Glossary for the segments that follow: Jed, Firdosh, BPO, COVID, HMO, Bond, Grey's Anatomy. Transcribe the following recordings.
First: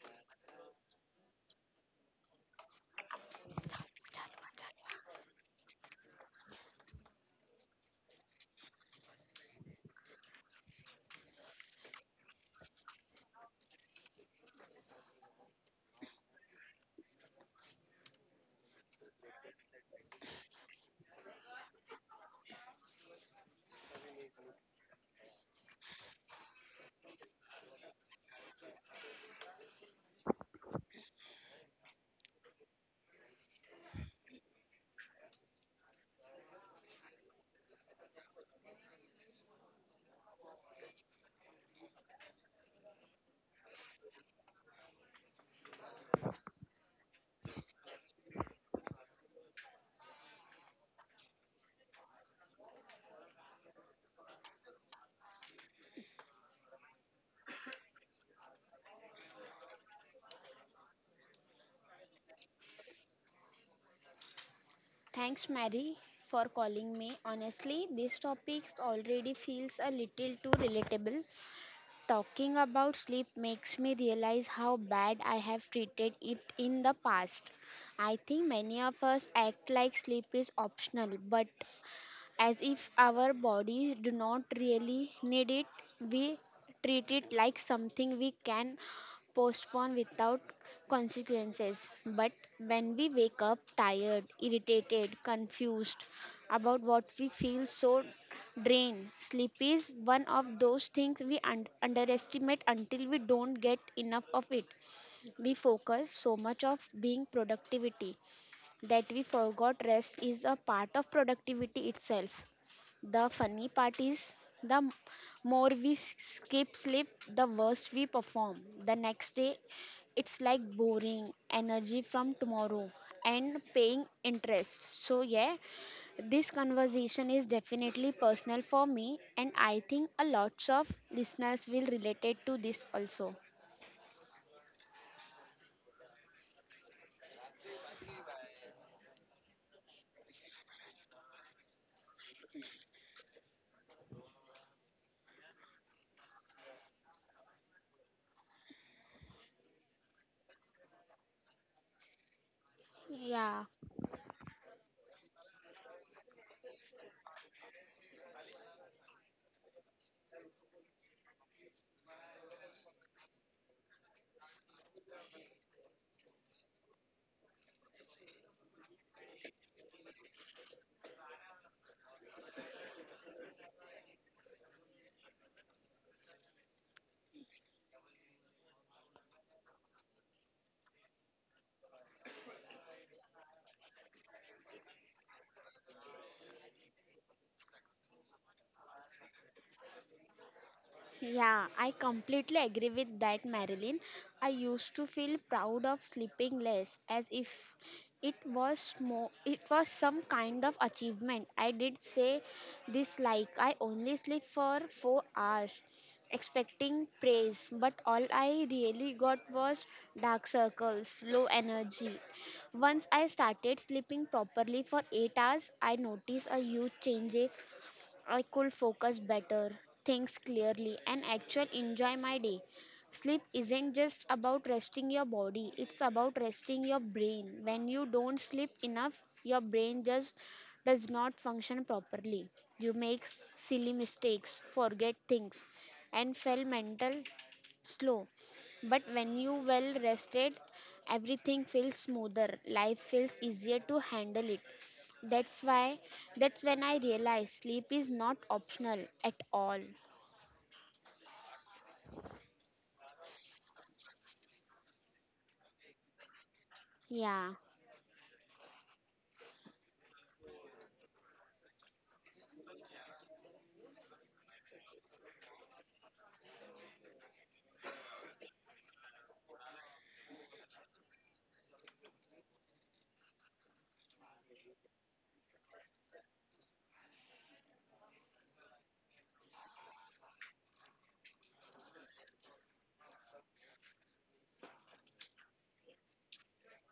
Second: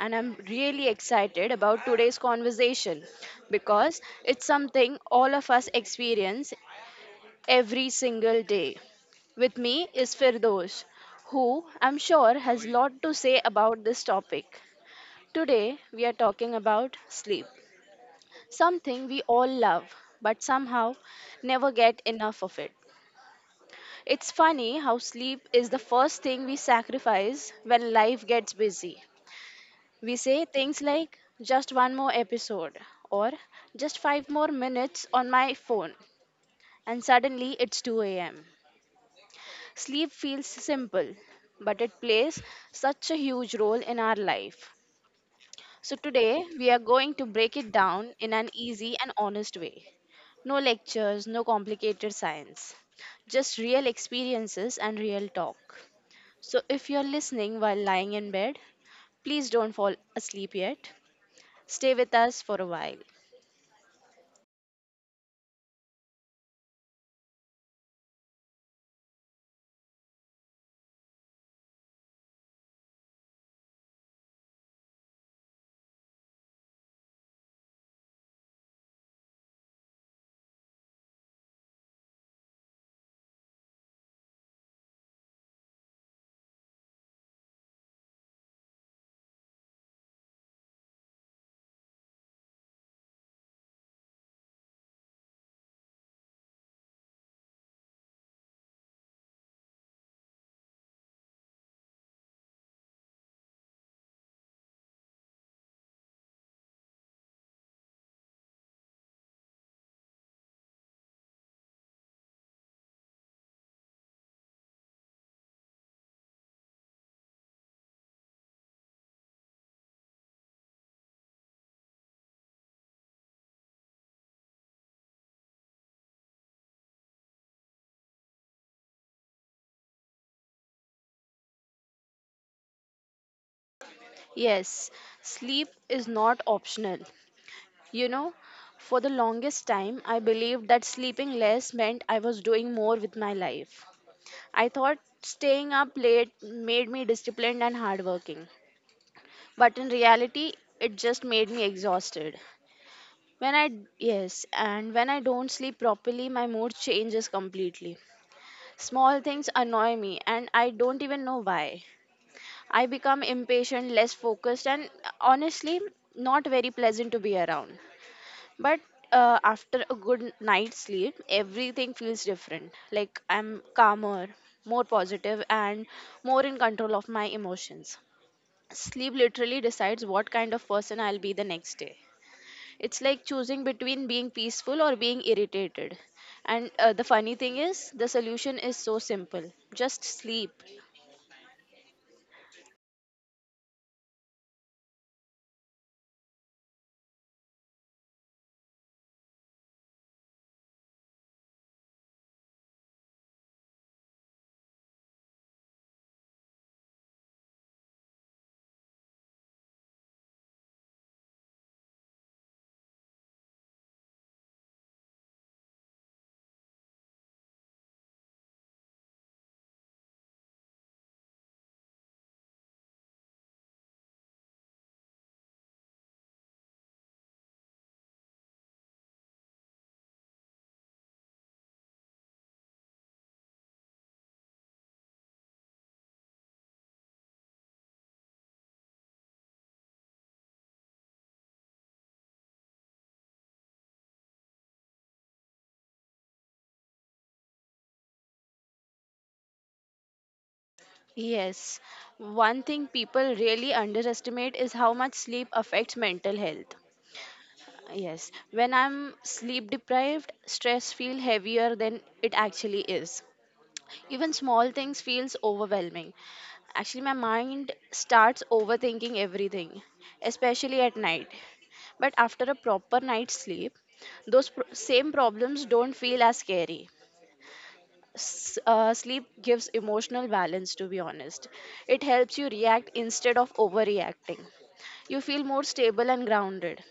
and I'm really excited about today's conversation because it's something all of us experience every single day. With me is Firdosh, who I'm sure has a lot to say about this topic. Today, we are talking about sleep, something we all love but somehow never get enough of it. It's funny how sleep is the first thing we sacrifice when life gets busy. We say things like, just one more episode, or just five more minutes on my phone, and suddenly it's 2 am. Sleep feels simple, but it plays such a huge role in our life. So, today we are going to break it down in an easy and honest way. No lectures, no complicated science, just real experiences and real talk. So, if you're listening while lying in bed, please don't fall asleep yet. Stay with us for a while. Thanks, Mary, for calling me. Honestly, this topic already feels a little too relatable. Talking about sleep makes me realize how bad I have treated it in the past. I think many of us act like sleep is optional, but as if our bodies do not really need it. We treat it like something we can postpone without consequences. But when we wake up tired, irritated, confused about what we feel so drained, sleep is one of those things we underestimate until we don't get enough of it. We focus so much of being productivity that we forgot rest is a part of productivity itself. The funny part is, the m- more we skip sleep, the worse we perform. The next day, it's like boring energy from tomorrow and paying interest. So, yeah, this conversation is definitely personal for me, and I think a lots of listeners will relate to this also. Yes, sleep is not optional. You know, for the longest time, I believed that sleeping less meant I was doing more with my life. I thought staying up late made me disciplined and hardworking. But in reality, it just made me exhausted. When Yeah. I, when I don't sleep properly, my mood changes completely. Small things annoy me, and I don't even know why. I become impatient, less focused, and honestly, not very pleasant to be around. But after a good night's sleep, everything feels different. Like I'm calmer, more positive, and more in control of my emotions. Sleep literally decides what kind of person I'll be the next day. It's like choosing between being peaceful or being irritated. And the funny thing is, the solution is so simple just sleep. Yeah, I completely agree with that, Marilyn. I used to feel proud of sleeping less, as if it was some kind of achievement. I did say this like I only sleep for 4 hours, expecting praise, but all I really got was dark circles, low energy. Once I started sleeping properly for 8 hours, I noticed a huge changes I could focus better, think clearly, and actually enjoy my day. Sleep isn't just about resting your body, it's about resting your brain. When you don't sleep enough, your brain just does not function properly. You make silly mistakes, forget things, and fail mental slow. But when you well rested, everything feels smoother. Life feels easier to handle it. That's why that's when I realized sleep is not optional at all. Yes, one thing people really underestimate is how much sleep affects mental health. Yeah. Yes, when I'm sleep deprived, stress feels heavier than it actually is. Even small things feels overwhelming. Actually, my mind starts overthinking everything, especially at night. But after a proper night's sleep, same problems don't feel as scary. Sleep gives emotional balance, to be honest. It helps you react instead of overreacting. You feel more stable and grounded.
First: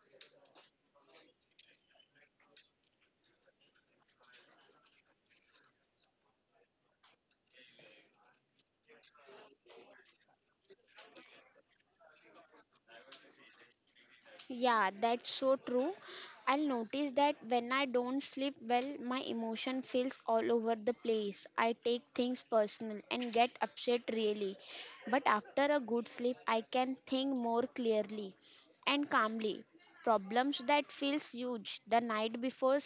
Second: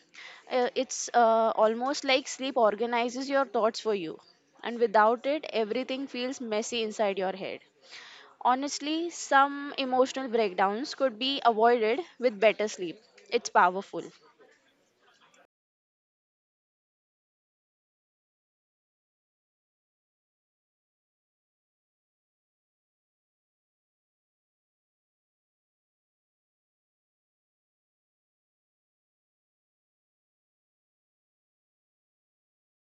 It's almost like sleep organizes your thoughts for you, and without it, everything feels messy inside your head. Honestly, some emotional breakdowns could be avoided with better sleep. It's powerful. Yeah, that's so true. I'll notice that when I don't sleep well, my emotion feels all over the place. I take things personal and get upset really. But after a good sleep, I can think more clearly and calmly. Problems that feels huge the night before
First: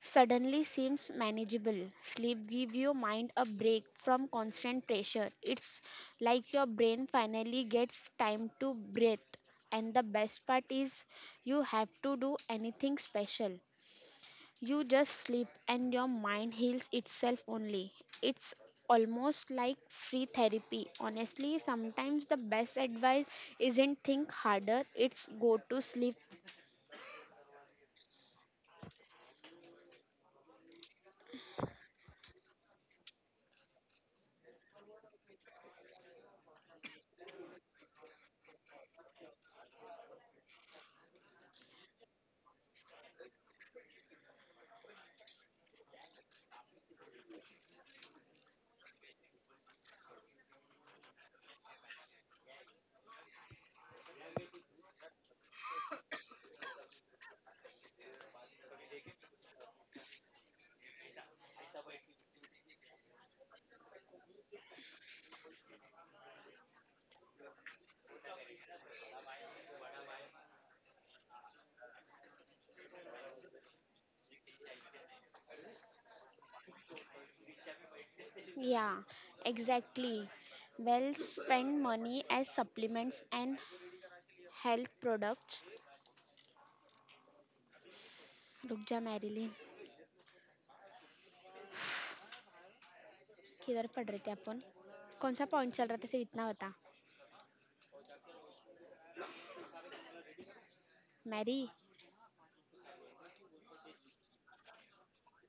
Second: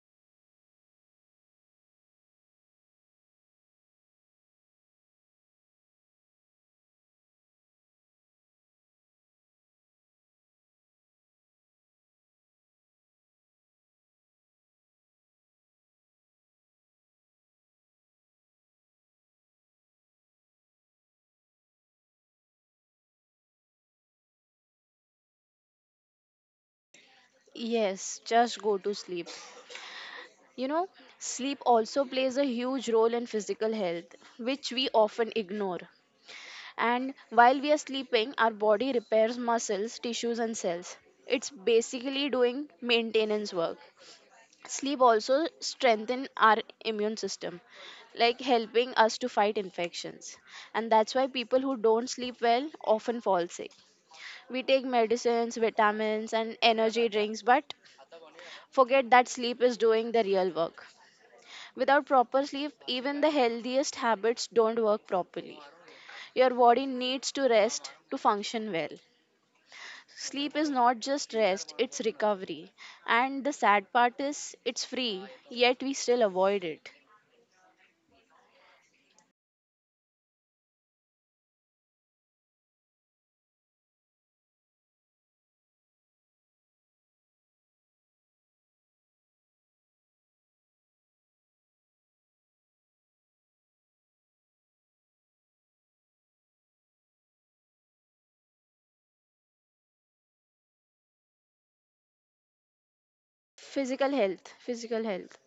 suddenly seems manageable. Sleep gives your mind a break from constant pressure. It's like your brain finally gets time to breathe. And the best part is, you have to do anything special. You just sleep and your mind heals itself only. It's almost like free therapy. Honestly, sometimes the best advice isn't think harder, it's go to sleep. Yes, just go to sleep. You know, sleep also plays a huge role in physical health, which we often ignore. And while we are sleeping, our body repairs muscles, tissues, and cells. It's basically doing maintenance work. Sleep also strengthens our immune system, like helping us to fight infections. And that's why people who don't sleep well often fall sick. We take medicines, vitamins, and energy drinks, but forget that sleep is doing the real work. Without proper sleep, even the healthiest habits don't work properly. Your body needs to rest to function well. Sleep is not just rest, it's recovery. And the sad part is, it's free, yet we still avoid it. Yeah, exactly. Well spent money as supplements and health products. रुक जा Marilyn किधर पढ़ रहे थे अपन कौन सा point चल रहा था सिर्फ इतना बता मैरी. Physical health, physical health.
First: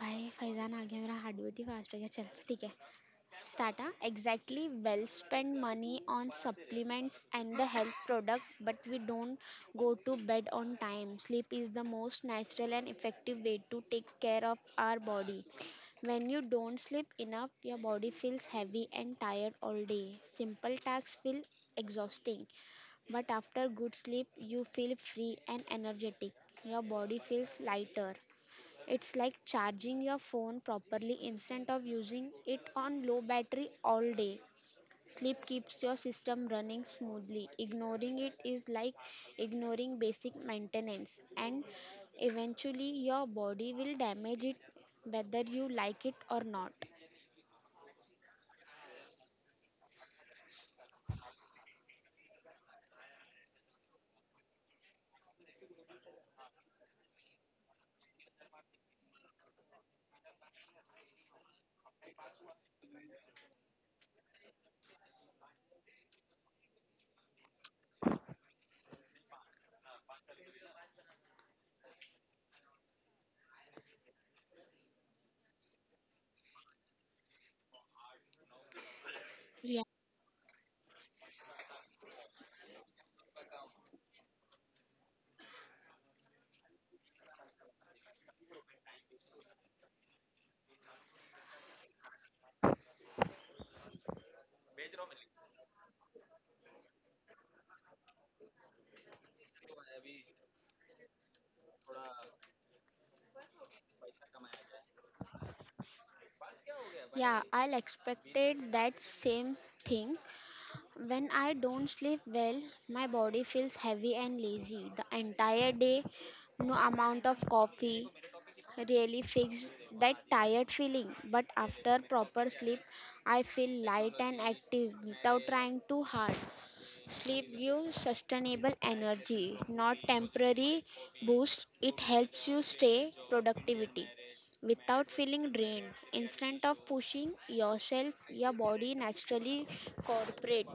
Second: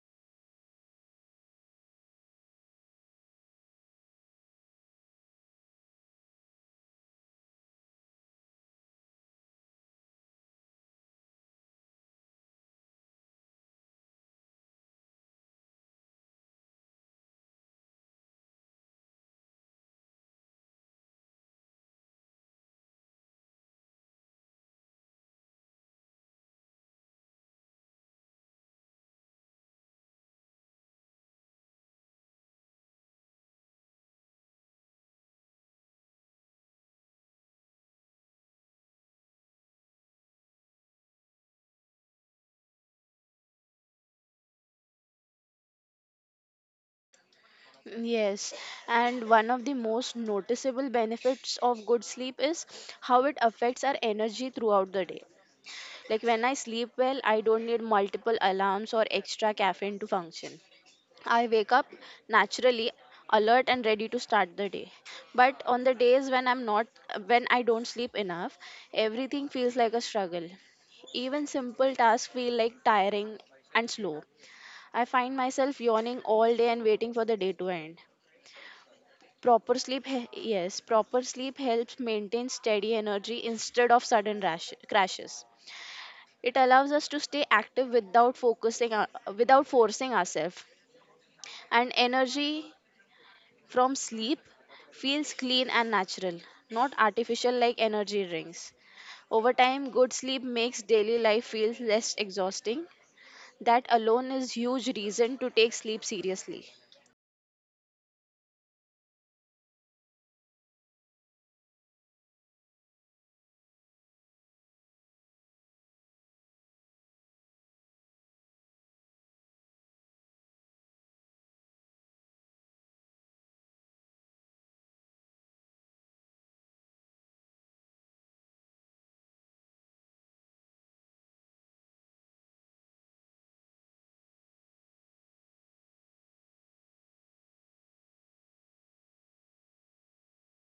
भाई फैजान आ गया मेरा हार्ट बीट ही फास्ट हो गया चल ठीक है. Stata, exactly. Well, spend money on supplements and the health product, but we don't go to bed on time. Sleep is the most natural and effective way to take care of our body. When you don't sleep enough, your body feels heavy and tired all day. Simple tasks feel exhausting, but after good sleep, you feel free and energetic. Your body feels lighter. It's like charging your phone properly instead of using it on low battery all day. Sleep keeps your system running smoothly. Ignoring it is like ignoring basic maintenance, and eventually, your body will damage it whether you like it or not. Yes, and one of the most noticeable benefits of good sleep is how it affects our energy throughout the day. Like when I sleep well, I don't need multiple alarms or extra caffeine to function. I wake up naturally alert and ready to start the day. But on the days when I'm not when I don't sleep enough, everything feels like a struggle. Even simple tasks feel like tiring and slow. I find myself yawning all day and waiting for the day to end. Proper Yeah, sleep he- yes, Proper sleep helps maintain steady energy instead of sudden crashes. It allows us to stay active without focusing without forcing ourselves and energy from sleep feels clean and natural, not artificial like energy drinks. Over time, good sleep makes daily life feel less exhausting. That alone is huge reason to take sleep seriously. yeah, I'll expected that same thing. When I don't sleep well, my body feels heavy and lazy the entire day. No amount of coffee, really fix that tired feeling. But after proper sleep, I feel light and active without trying too hard. Sleep gives sustainable energy, not temporary boost. It helps you stay productivity without feeling drained. Instead of pushing yourself, your body naturally cooperate.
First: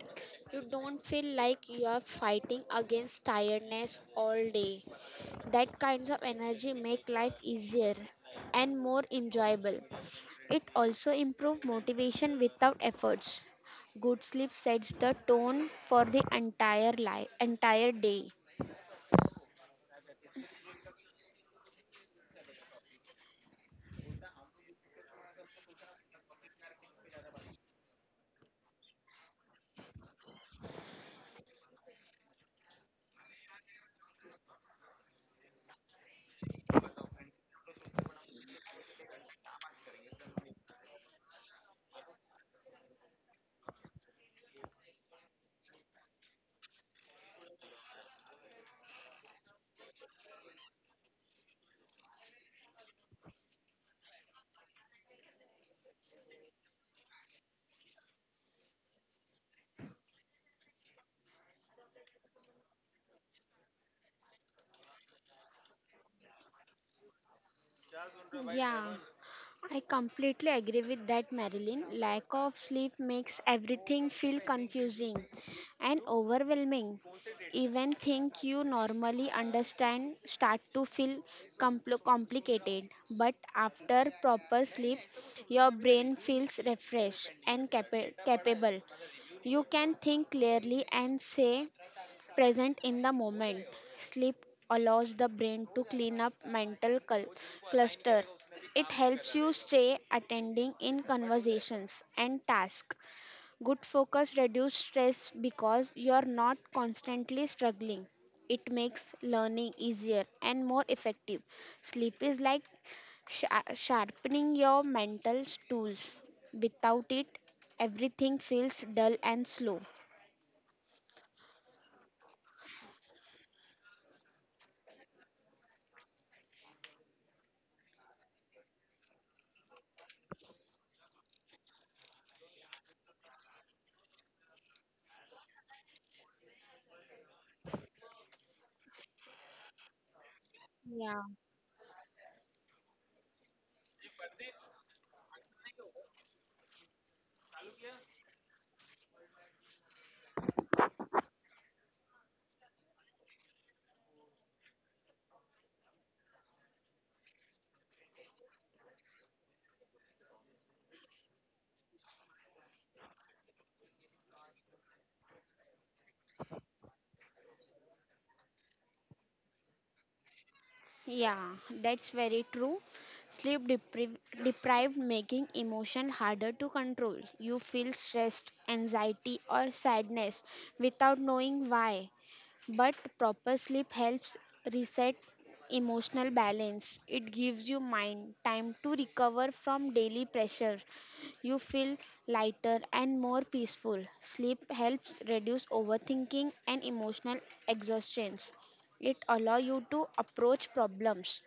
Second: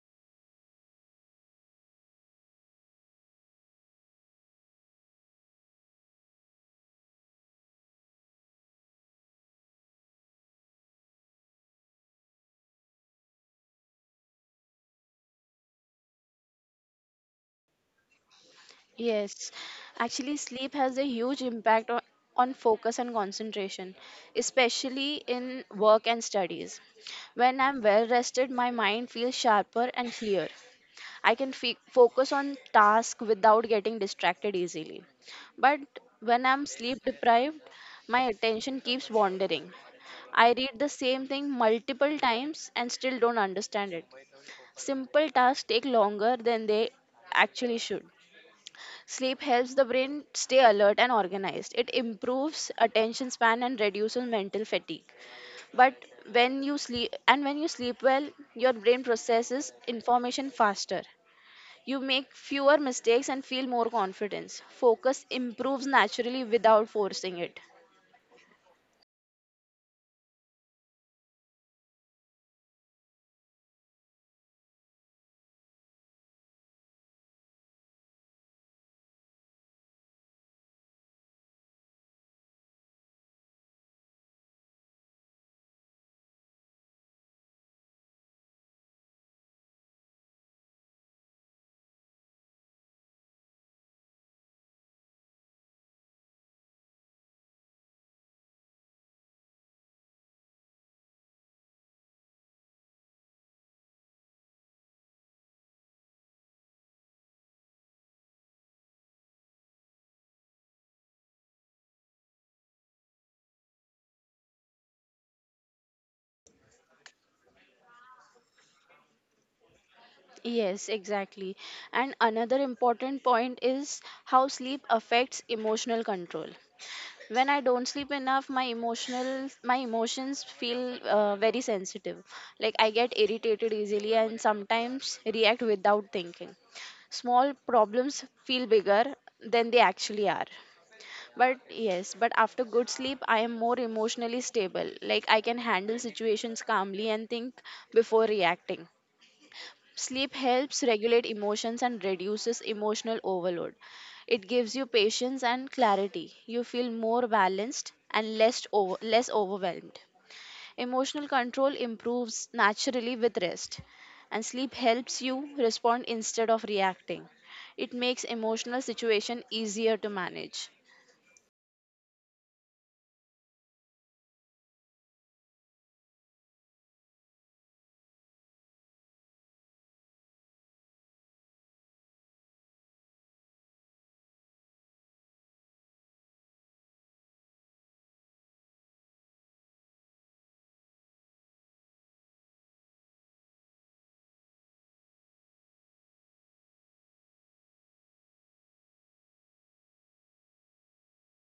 You don't feel like you are fighting against tiredness all day. That kinds of energy make life easier and more enjoyable. It also improves motivation without efforts. Good sleep sets the tone for the entire life, entire day. Yes, actually, sleep has a huge impact on focus and concentration, especially in work and studies. When I'm well rested, my mind feels sharper and clear. I can focus on task without getting distracted easily. But when I'm sleep deprived, my attention keeps wandering. I read the same thing multiple times and still don't understand it. Simple tasks take longer than they actually should. Sleep helps the brain stay alert and organized. It improves attention span and reduces mental fatigue. But when you sleep well, your brain processes information faster. You make fewer mistakes and feel more confidence. Focus improves naturally without forcing it. Yeah. I completely agree with that, Marilyn. Lack of sleep makes everything feel confusing and overwhelming. Even things you normally understand start to feel complicated. But after proper sleep, your brain feels refreshed and capable. You can think clearly and say present in the moment. Sleep allows the brain to clean up mental cluster. It helps you stay attending in conversations and tasks. Good focus reduces stress because you are not constantly struggling. It makes learning easier and more effective. Sleep is like sharpening your mental tools. Without it, everything feels dull and slow. Yes, exactly. And another important point is how sleep affects emotional control. When I don't sleep enough, my emotions feel very sensitive. Like I get irritated easily and sometimes react without thinking. Small problems feel bigger than they actually are. Yeah. But after good sleep, I am more emotionally stable. Like I can handle situations calmly and think before reacting. Sleep helps regulate emotions and reduces emotional overload. It gives you patience and clarity. You feel more balanced and less overwhelmed. Emotional control improves naturally with rest, and sleep helps you respond instead of reacting. It makes emotional situation easier to manage. Yeah, that's very true. Sleep depri- Deprived making emotion harder to control. You feel stressed, anxiety or sadness without knowing why. But proper sleep helps reset emotional balance. It gives you mind time to recover from daily pressure. You feel lighter and more peaceful. Sleep helps reduce overthinking and emotional exhaustion. It allows you to approach problems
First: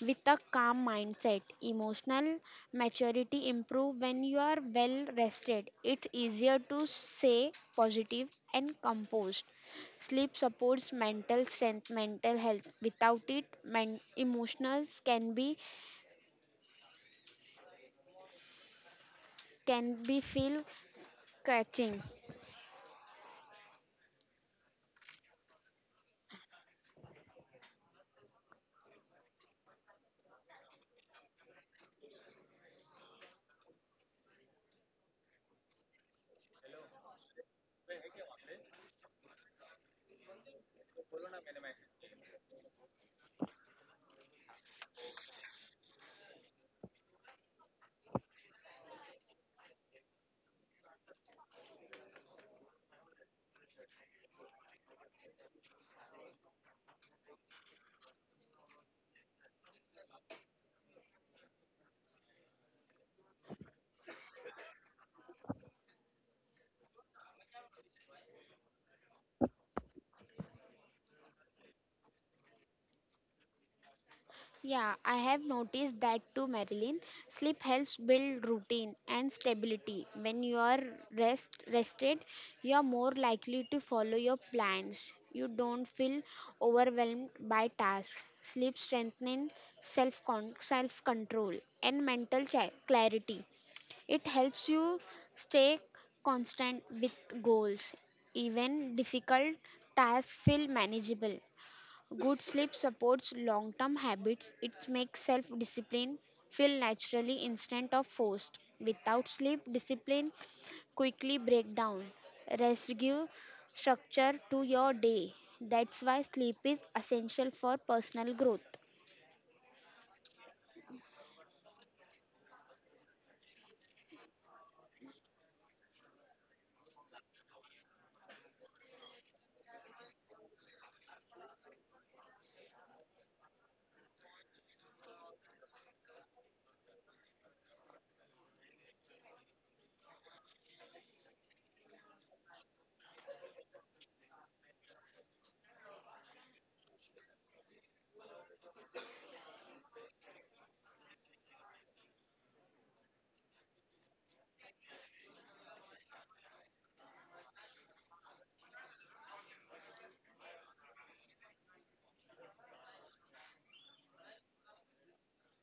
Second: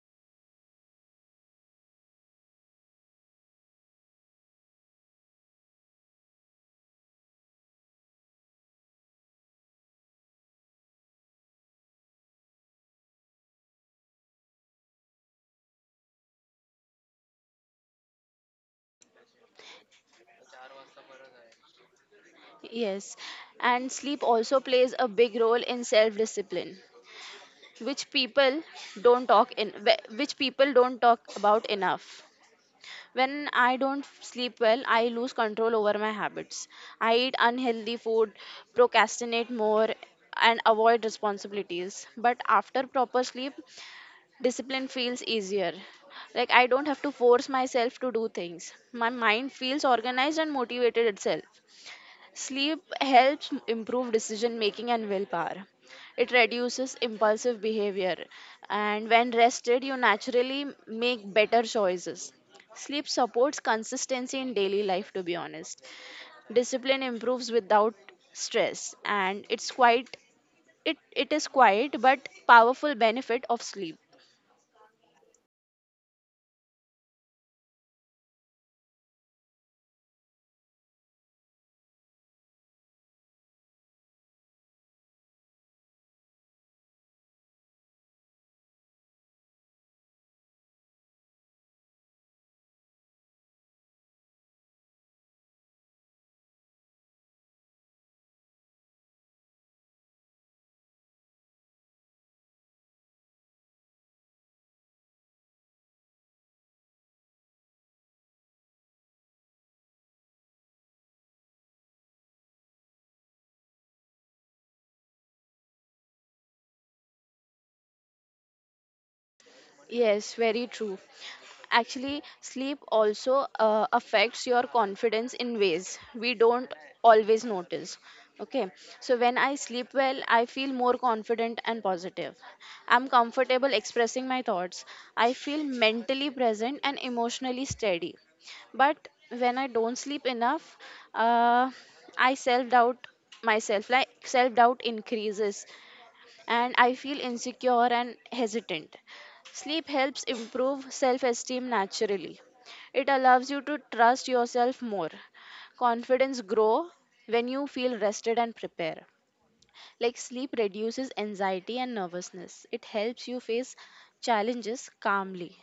with a calm mindset. Emotional maturity improve when you are well rested. It's easier to say positive and composed. Sleep supports mental strength, mental health. Without it, emotions can be feel catching. Yes, and sleep also plays a big role in self-discipline, which people which people don't talk about enough. When I don't sleep well, I lose control over my habits. I eat unhealthy food, procrastinate more, and avoid responsibilities. But after proper sleep, discipline feels easier. Like I don't have to force myself to do things. My mind feels organized and motivated itself. Sleep helps improve decision making and willpower. It reduces impulsive behavior, and when rested, you naturally make better choices. Sleep supports consistency in daily life, to be honest. Discipline improves without stress, and it is quite but powerful benefit of sleep. Yeah, I have noticed that too, Marilyn. Sleep helps build routine and stability. When you are rested, you are more likely to follow your plans. You don't feel overwhelmed by tasks. Sleep strengthens self self control and mental clarity. It helps you stay constant with goals. Even difficult tasks feel manageable. Good sleep supports long term habits. It makes self discipline feel naturally instead of forced. Without sleep, discipline quickly breaks down. Rest gives structure to your day. That's why sleep is essential for personal growth. Yes, very true. Actually, sleep also affects your confidence in ways we don't always notice. Okay, so when I sleep well, I feel more confident and positive. I'm comfortable expressing my thoughts. I feel mentally present and emotionally steady. But when I don't sleep enough, uh, I self doubt myself like self doubt increases and I feel insecure and hesitant. Sleep helps improve self esteem naturally. It allows you to trust yourself more. Confidence grow when you feel rested and prepared. Like sleep reduces anxiety and nervousness. It helps you face challenges calmly.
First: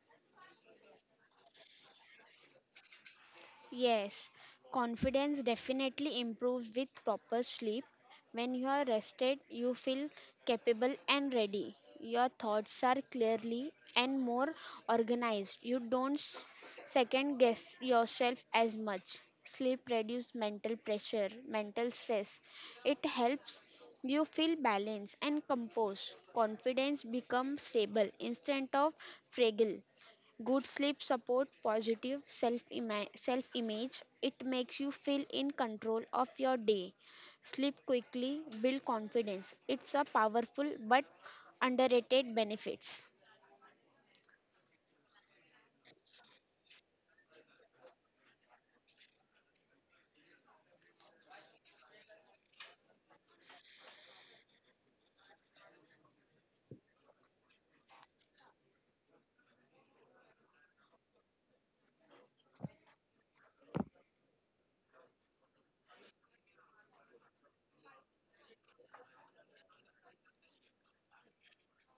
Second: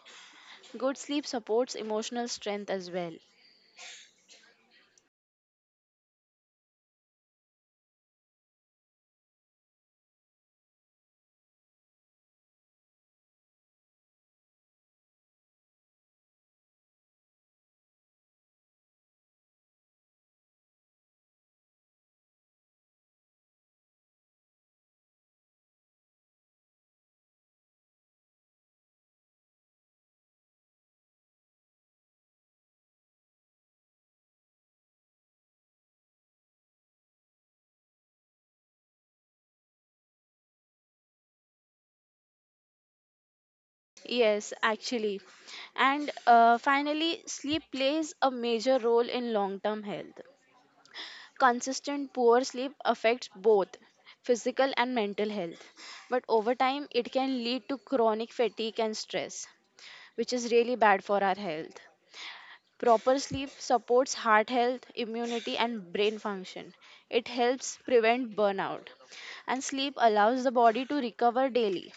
Good sleep supports emotional strength as well. Yes, confidence definitely improves with proper sleep. When you are rested, you feel capable and ready. Your thoughts are clearly and more organized. You don't s- Second guess yourself as much. Sleep reduces mental pressure, mental stress. It helps you feel balanced and composed. Confidence becomes stable instead of fragile. Good sleep support positive self-image. It makes you feel in control of your day. Sleep quickly, build confidence. It's a powerful but underrated benefits. Yes, actually. And finally, sleep plays a major role in long term health. Consistent poor sleep affects both physical and mental health, but over time it can lead to chronic fatigue and stress, which is really bad for our health. Proper sleep supports heart health, immunity, and brain function. It helps prevent burnout, and sleep allows the body to recover daily.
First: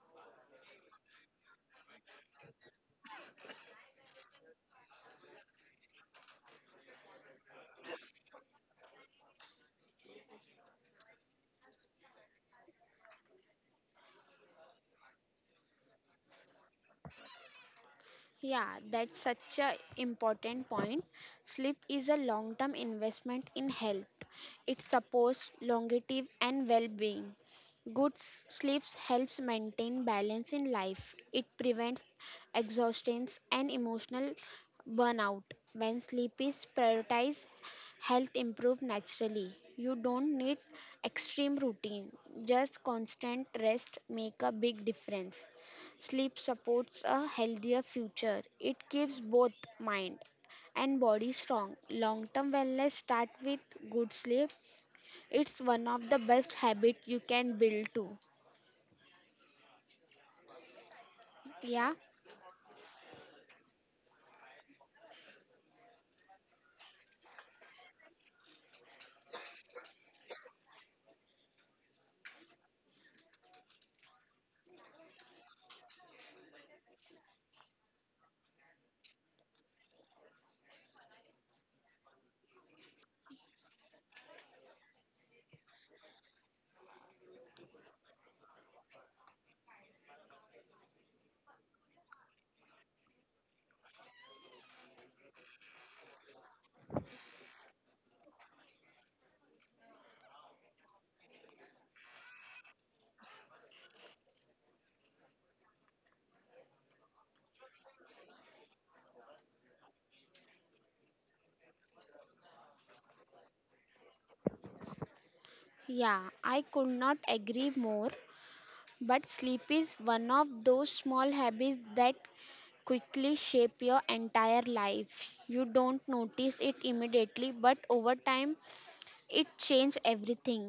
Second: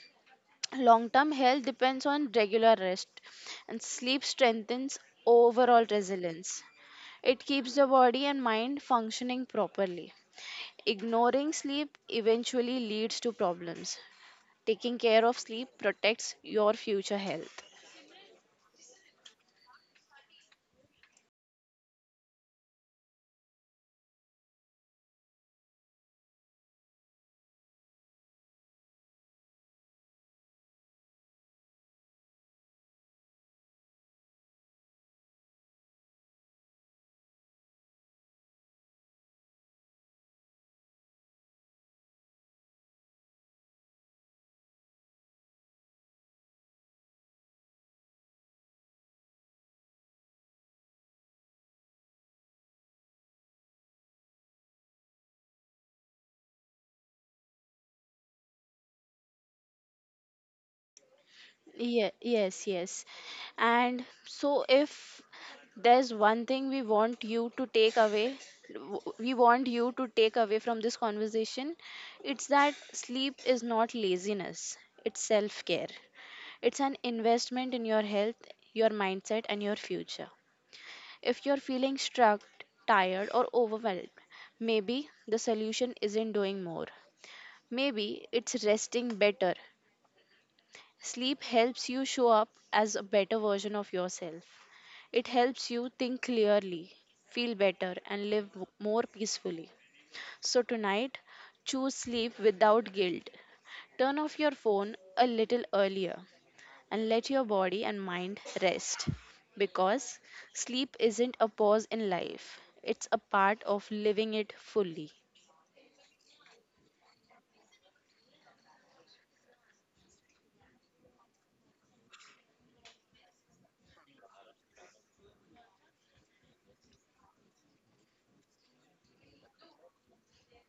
Long term health depends on regular rest, and sleep strengthens overall resilience. It keeps the body and mind functioning properly. Ignoring sleep eventually leads to problems. Taking care of sleep protects your future health. Yeah, that's such a important point. Sleep is a long-term investment in health. It supports longevity and well-being. Sleep helps maintain balance in life. It prevents exhaustion and emotional burnout. When sleep is prioritized, health improves naturally. You don't need extreme routine. Just constant rest make a big difference. Sleep supports a healthier future. It keeps both mind and body strong. Long term wellness start with good sleep. It's one of the best habits you can build too. Yeah, Yeah, yes, yes. And so, if there's one thing we want you to take away, w- we want you to take away from this conversation, it's that sleep is not laziness, it's self care. It's an investment in your health, your mindset, and your future. If you're feeling stuck, tired, or overwhelmed, maybe the solution isn't doing more. Maybe it's resting better. Sleep helps you show up as a better version of yourself. It helps you think clearly, feel better, and more peacefully. So, tonight, choose sleep without guilt. Turn off your phone a little earlier and let your body and mind rest. Because sleep isn't a pause in life, it's a part of living it fully. yeah, I could not agree more. But sleep is one of those small habits that quickly shape your entire life. You don't notice it immediately, but over time, it changes everything.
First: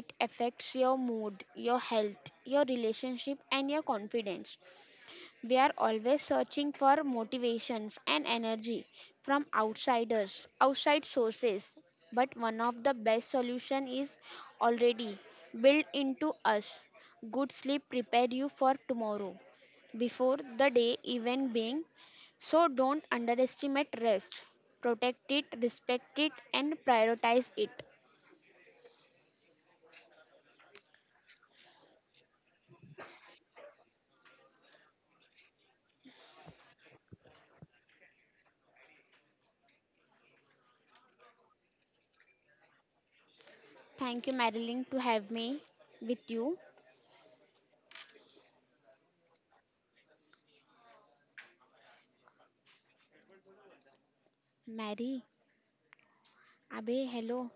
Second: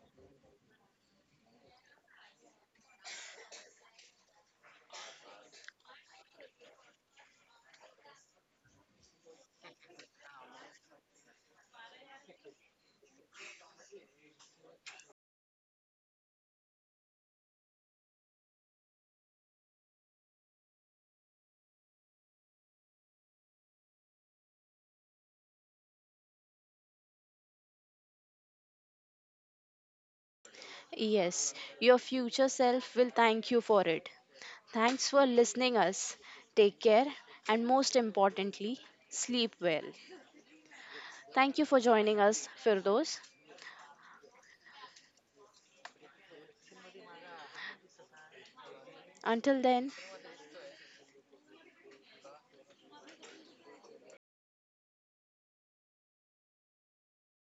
It affects your mood, your health, your relationship, and your confidence. We are always searching for motivations and energy from outsiders, outside sources. But one of the best solution is already built into us. Good sleep prepare you for tomorrow before the day even being, so don't underestimate rest, protect it, respect it, and prioritize it. Yes, your future self will thank you for it. Thanks for listening us. Take care and most importantly, sleep well. Thank you for joining us, Firdos. Thank you, Marilyn, to have me with you. Until then, Mary, Abe, hello.